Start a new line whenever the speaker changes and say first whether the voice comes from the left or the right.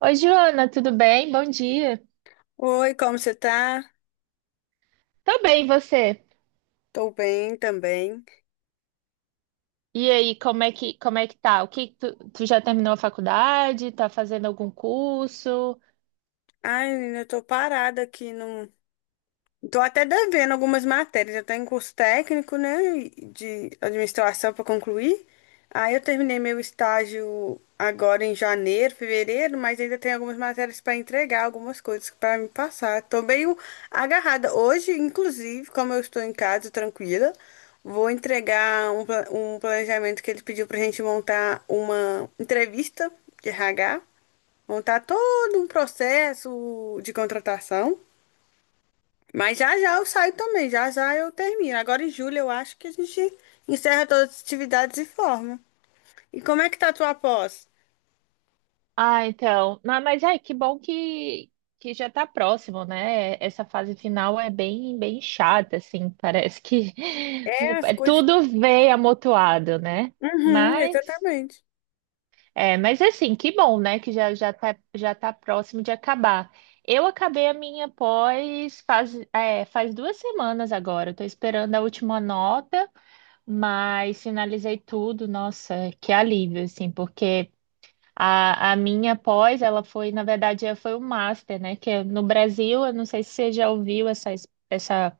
right: Oi, Joana, tudo bem? Bom dia.
left: Oi, como você tá?
right: Tô bem, e você?
left: Tô bem também.
right: E aí, como é que tá? O que tu já terminou a faculdade? Tá fazendo algum curso?
left: Ai, menina, eu tô parada aqui num, tô até devendo algumas matérias. Eu tô em curso técnico, né, de administração para concluir. Aí eu terminei meu estágio agora em janeiro, fevereiro, mas ainda tem algumas matérias para entregar, algumas coisas para me passar. Tô meio agarrada. Hoje, inclusive, como eu estou em casa tranquila, vou entregar um, um planejamento que ele pediu pra gente montar uma entrevista de RH, montar todo um processo de contratação. Mas já já eu saio também, já já eu termino. Agora em julho eu acho que a gente encerra todas as atividades e forma. E como é que tá a tua pós?
right: Ah, então. Mas ai, que bom que já tá próximo, né? Essa fase final é bem, bem chata, assim. Parece que
left: É, as coisas.
right: tudo vem amontoado, né?
left: Uhum,
right: Mas.
left: exatamente.
right: É, mas assim, que bom, né? Que já já tá próximo de acabar. Eu acabei a minha pós faz 2 semanas agora. Estou esperando a última nota, mas finalizei tudo. Nossa, que alívio, assim, porque a minha pós, ela foi, na verdade, ela foi o master, né? Que é no Brasil, eu não sei se você já ouviu essa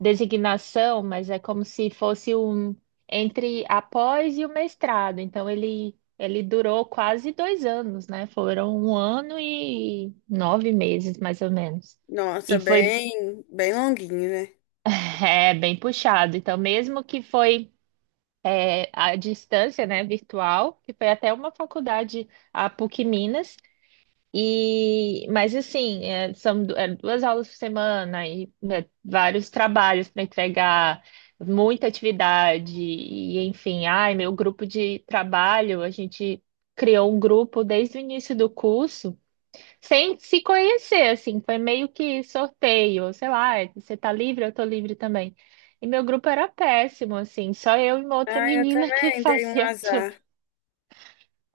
right: designação, mas é como se fosse um entre após e o mestrado. Então ele durou quase 2 anos, né? Foram um ano e 9 meses, mais ou menos.
left: Nossa,
right: E foi
left: bem, bem longuinho, né?
right: bem puxado. Então, mesmo que foi à distância, né, virtual, que foi até uma faculdade, a PUC Minas. Mas assim, são duas aulas por semana e né, vários trabalhos para entregar, muita atividade, e enfim, ai, meu grupo de trabalho, a gente criou um grupo desde o início do curso, sem se conhecer, assim, foi meio que sorteio, sei lá, você tá livre, eu tô livre também. E meu grupo era péssimo, assim, só eu e uma outra
left: Ah, eu
right: menina que
left: também dei um
right: fazia tudo.
left: azar.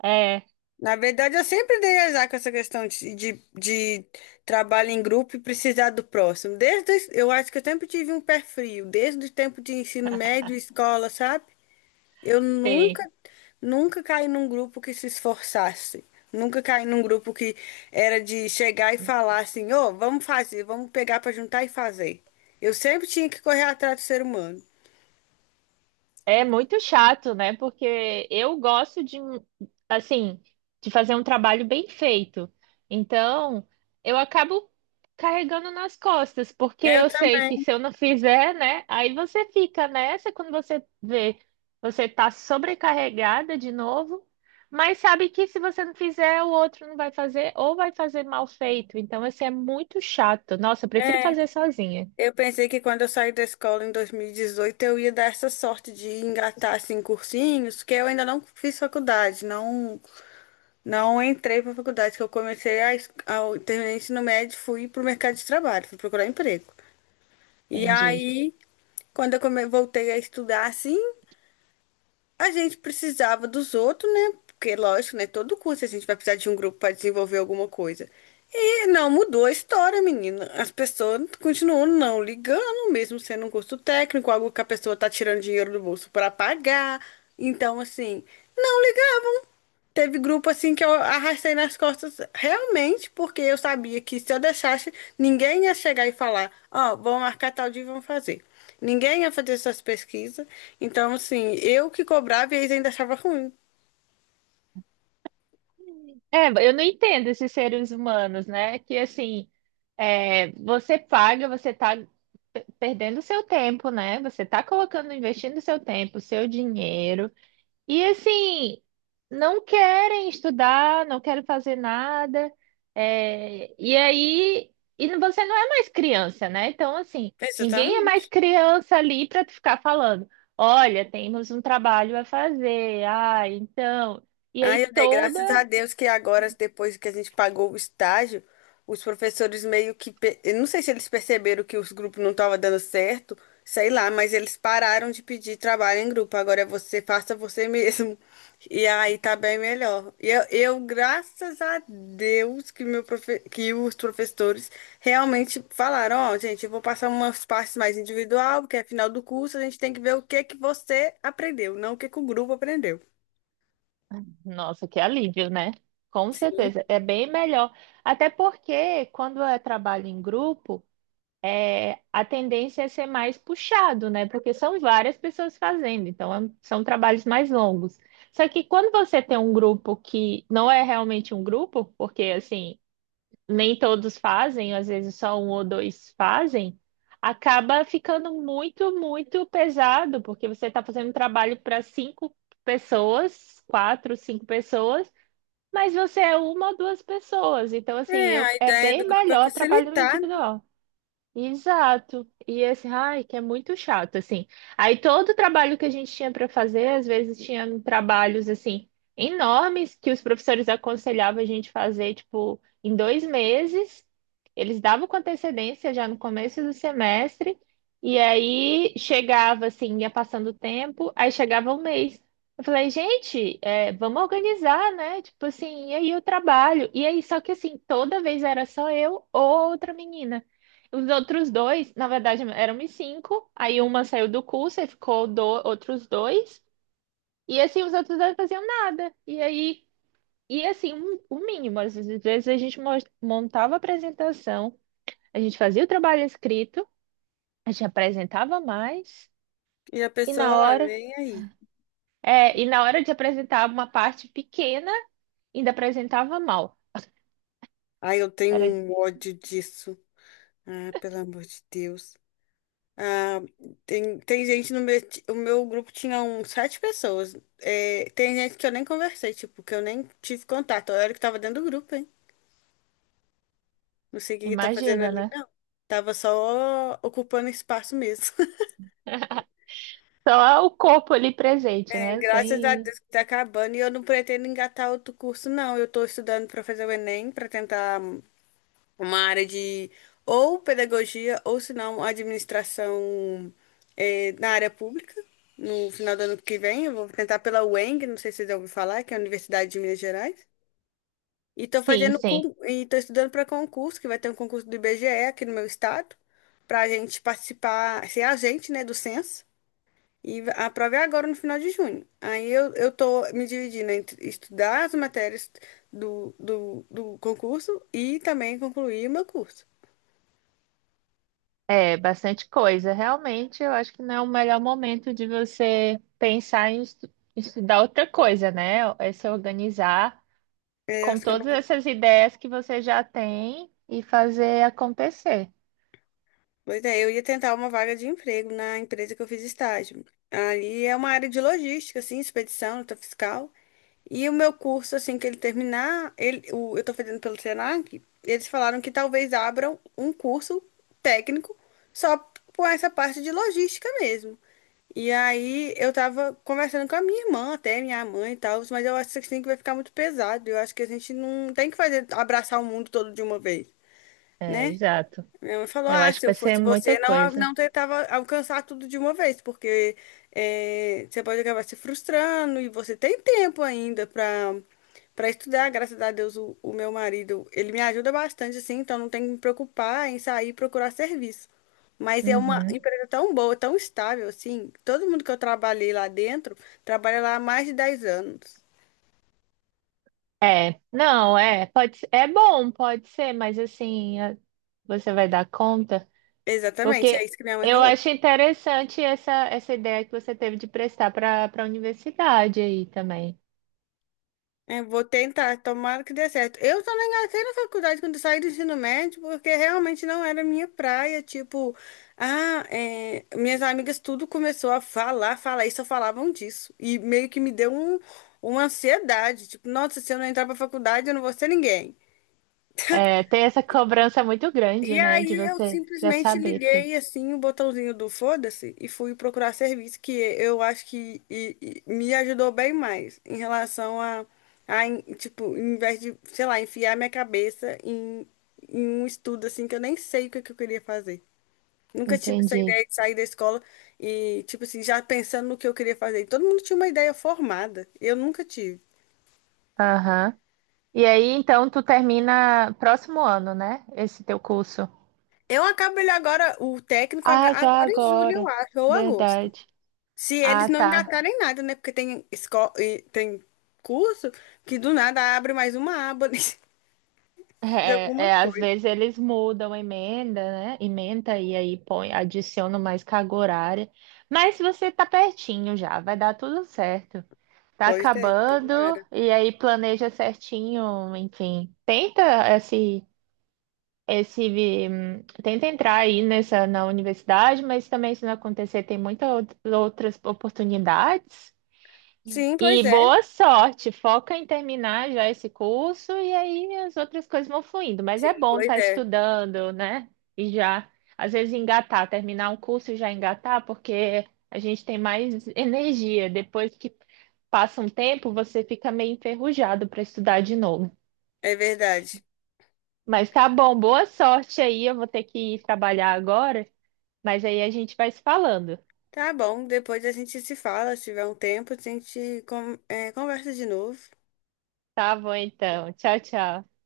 right: É,
left: Na verdade, eu sempre dei azar com essa questão de trabalho em grupo e precisar do próximo. Desde, eu acho que eu sempre tive um pé frio, desde o tempo de ensino médio, escola, sabe? Eu
right: sim.
left: nunca, nunca caí num grupo que se esforçasse. Nunca caí num grupo que era de chegar e falar assim, ô, vamos fazer, vamos pegar pra juntar e fazer. Eu sempre tinha que correr atrás do ser humano.
right: É muito chato, né? Porque eu gosto assim, de fazer um trabalho bem feito. Então, eu acabo carregando nas costas, porque
left: Eu
right: eu sei
left: também.
right: que se eu não fizer, né? Aí você fica nessa quando você vê, você tá sobrecarregada de novo, mas sabe que se você não fizer, o outro não vai fazer ou vai fazer mal feito. Então, assim, é muito chato. Nossa, eu prefiro
left: É,
right: fazer sozinha.
left: eu pensei que quando eu saí da escola em 2018 eu ia dar essa sorte de engatar assim cursinhos, que eu ainda não fiz faculdade, não entrei para faculdade, que eu comecei ao terminar o ensino médio, fui pro mercado de trabalho, fui procurar emprego. E
right: Entendi.
left: aí, quando eu voltei a estudar assim, a gente precisava dos outros, né? Porque, lógico, né? Todo curso a gente vai precisar de um grupo para desenvolver alguma coisa. E não mudou a história, menina. As pessoas continuam não ligando, mesmo sendo um curso técnico, algo que a pessoa tá tirando dinheiro do bolso para pagar. Então, assim, não ligavam. Teve grupo assim que eu arrastei nas costas realmente, porque eu sabia que se eu deixasse, ninguém ia chegar e falar, ó, vamos marcar tal dia e vamos fazer. Ninguém ia fazer essas pesquisas. Então, assim, eu que cobrava e eles ainda achavam ruim.
right: É, eu não entendo esses seres humanos, né? Que assim, você paga, você tá perdendo seu tempo, né? Você tá colocando, investindo seu tempo, seu dinheiro, e assim, não querem estudar, não querem fazer nada, e aí, você não é mais criança, né? Então, assim, ninguém é mais
left: Exatamente.
right: criança ali para ficar falando, olha, temos um trabalho a fazer, ah, então. E
left: Ai,
right: aí
left: eu dei
right: toda
left: graças a Deus que agora, depois que a gente pagou o estágio, os professores meio que. Eu não sei se eles perceberam que os grupos não estavam dando certo, sei lá, mas eles pararam de pedir trabalho em grupo. Agora é você, faça você mesmo. E aí tá bem melhor. E graças a Deus, que, que os professores realmente falaram: Ó, gente, eu vou passar umas partes mais individual, porque é final do curso, a gente tem que ver o que que você aprendeu, não o que que o grupo aprendeu.
right: nossa, que alívio, né? Com
left: Sim.
right: certeza, é bem melhor. Até porque quando é trabalho em grupo, a tendência é ser mais puxado, né? Porque são várias pessoas fazendo, então são trabalhos mais longos. Só que quando você tem um grupo que não é realmente um grupo, porque assim, nem todos fazem, às vezes só um ou dois fazem, acaba ficando muito, muito pesado, porque você está fazendo um trabalho para cinco pessoas, quatro, cinco pessoas, mas você é uma ou duas pessoas. Então,
left: É,
right: assim,
left: a
right: é
left: ideia do
right: bem
left: grupo é
right: melhor trabalho
left: facilitar, né?
right: individual. Exato. E esse ai, que é muito chato, assim. Aí todo o trabalho que a gente tinha para fazer, às vezes tinha trabalhos assim enormes que os professores aconselhavam a gente fazer, tipo, em 2 meses. Eles davam com antecedência já no começo do semestre, e aí chegava assim, ia passando o tempo, aí chegava um mês. Eu falei, gente, vamos organizar, né? Tipo assim, e aí o trabalho? E aí, só que assim, toda vez era só eu ou outra menina. Os outros dois, na verdade, éramos cinco. Aí uma saiu do curso, aí ficou outros dois. E assim, os outros dois faziam nada. E aí, e assim, o mínimo. Às vezes a gente montava a apresentação, a gente fazia o trabalho escrito, a gente apresentava mais,
left: E a
right: e
left: pessoa
right: na
left: lá,
right: hora,
left: nem aí.
right: e na hora de apresentar uma parte pequena, ainda apresentava mal.
left: Ai, eu tenho
right: Era,
left: um ódio disso. Ah, pelo amor de Deus. Ah, tem gente no meu. O meu grupo tinha uns sete pessoas. É, tem gente que eu nem conversei, tipo, que eu nem tive contato. Eu era que tava dentro do grupo, hein? Não sei o que que tá fazendo
right: imagina,
left: ali,
right: né?
left: não. Tava só ocupando espaço mesmo.
right: Só o corpo ali presente, né?
left: graças a
right: Sem.
left: Deus que tá acabando. E eu não pretendo engatar outro curso, não. Eu tô estudando pra fazer o Enem, pra tentar uma área de ou pedagogia ou se não administração na área pública. No final do ano que vem, eu vou tentar pela UENG, não sei se vocês já ouviram falar, que é a Universidade de Minas Gerais. E estou
right: Sim,
left: fazendo
right: sim.
left: e estou estudando para concurso, que vai ter um concurso do IBGE aqui no meu estado, para a gente participar, ser agente, né, do censo. E a prova é agora no final de junho. Aí eu tô me dividindo entre estudar as matérias do concurso e também concluir o meu curso.
right: É, bastante coisa. Realmente, eu acho que não é o melhor momento de você pensar em estudar outra coisa, né? É se organizar
left: É,
right: com
left: acho que eu
right: todas
left: não...
right: essas ideias que você já tem e fazer acontecer.
left: Pois é, eu ia tentar uma vaga de emprego na empresa que eu fiz estágio. Ali é uma área de logística, assim, expedição, nota fiscal. E o meu curso, assim, que ele terminar, ele, o, eu estou fazendo pelo Senac, eles falaram que talvez abram um curso técnico só com essa parte de logística mesmo. E aí eu tava conversando com a minha irmã, até minha mãe e tal, mas eu acho que assim que vai ficar muito pesado. Eu acho que a gente não tem que fazer, abraçar o mundo todo de uma vez.
right: É,
left: Né?
right: exato.
left: Minha mãe falou:
right: Eu
left: Ah,
right: acho que
left: se eu
right: vai ser
left: fosse
right: muita
left: você, não,
right: coisa.
left: não tentava alcançar tudo de uma vez, porque você pode acabar se frustrando e você tem tempo ainda para para estudar. Graças a Deus, o meu marido, ele me ajuda bastante, assim, então não tem que me preocupar em sair e procurar serviço. Mas é uma
right: Uhum.
left: empresa tão boa, tão estável, assim. Todo mundo que eu trabalhei lá dentro trabalha lá há mais de 10 anos.
right: É, não, é bom, pode ser, mas assim, você vai dar conta,
left: Exatamente, é
right: porque
left: isso que minha mãe
right: eu
left: falou.
right: acho interessante essa ideia que você teve de prestar para a universidade aí também.
left: É, vou tentar, tomara que dê certo. Eu só não engatei na faculdade quando eu saí do ensino médio, porque realmente não era minha praia. Tipo, minhas amigas tudo começou a falar, falar, e só falavam disso. E meio que me deu um, uma ansiedade. Tipo, nossa, se eu não entrar pra faculdade, eu não vou ser ninguém.
right: É, tem essa cobrança muito grande,
left: E
right: né? De
left: aí eu
right: você já
left: simplesmente
right: saber tudo.
left: liguei assim o botãozinho do foda-se e fui procurar serviço, que eu acho que e me ajudou bem mais em relação tipo, em vez de, sei lá, enfiar minha cabeça em um estudo assim que eu nem sei o que, que eu queria fazer. Nunca tive essa
right: Entendi.
left: ideia de sair da escola e, tipo assim, já pensando no que eu queria fazer. E todo mundo tinha uma ideia formada. Eu nunca tive.
right: Aham. E aí, então, tu termina próximo ano, né? Esse teu curso.
left: Eu acabo ele agora, o técnico,
right: Ah, já
left: agora em julho, eu
right: agora.
left: acho, ou agosto.
right: Verdade.
left: Se eles
right: Ah,
left: não
right: tá.
left: engatarem nada, né? Porque tem escola e tem curso que do nada abre mais uma aba de alguma
right: Às
left: coisa.
right: vezes eles mudam a emenda, né? Emenda e aí põe, adicionam mais carga horária. Mas você tá pertinho já, vai dar tudo certo. Tá
left: Pois é,
right: acabando
left: tomara.
right: e aí planeja certinho, enfim. Esse tenta entrar aí nessa na universidade, mas também se não acontecer, tem muitas outras oportunidades.
left: Sim, pois
right: E
left: é.
right: boa sorte, foca em terminar já esse curso e aí as outras coisas vão fluindo. Mas
left: Sim,
right: é bom
left: pois
right: estar
left: é.
right: estudando, né? E já, às vezes, engatar, terminar um curso e já engatar, porque a gente tem mais energia. Depois que passa um tempo, você fica meio enferrujado para estudar de novo.
left: É verdade.
right: Mas tá bom, boa sorte aí. Eu vou ter que ir trabalhar agora. Mas aí a gente vai se falando.
left: Tá bom, depois a gente se fala, se tiver um tempo, a gente conversa de novo.
right: Tá bom, então. Tchau, tchau.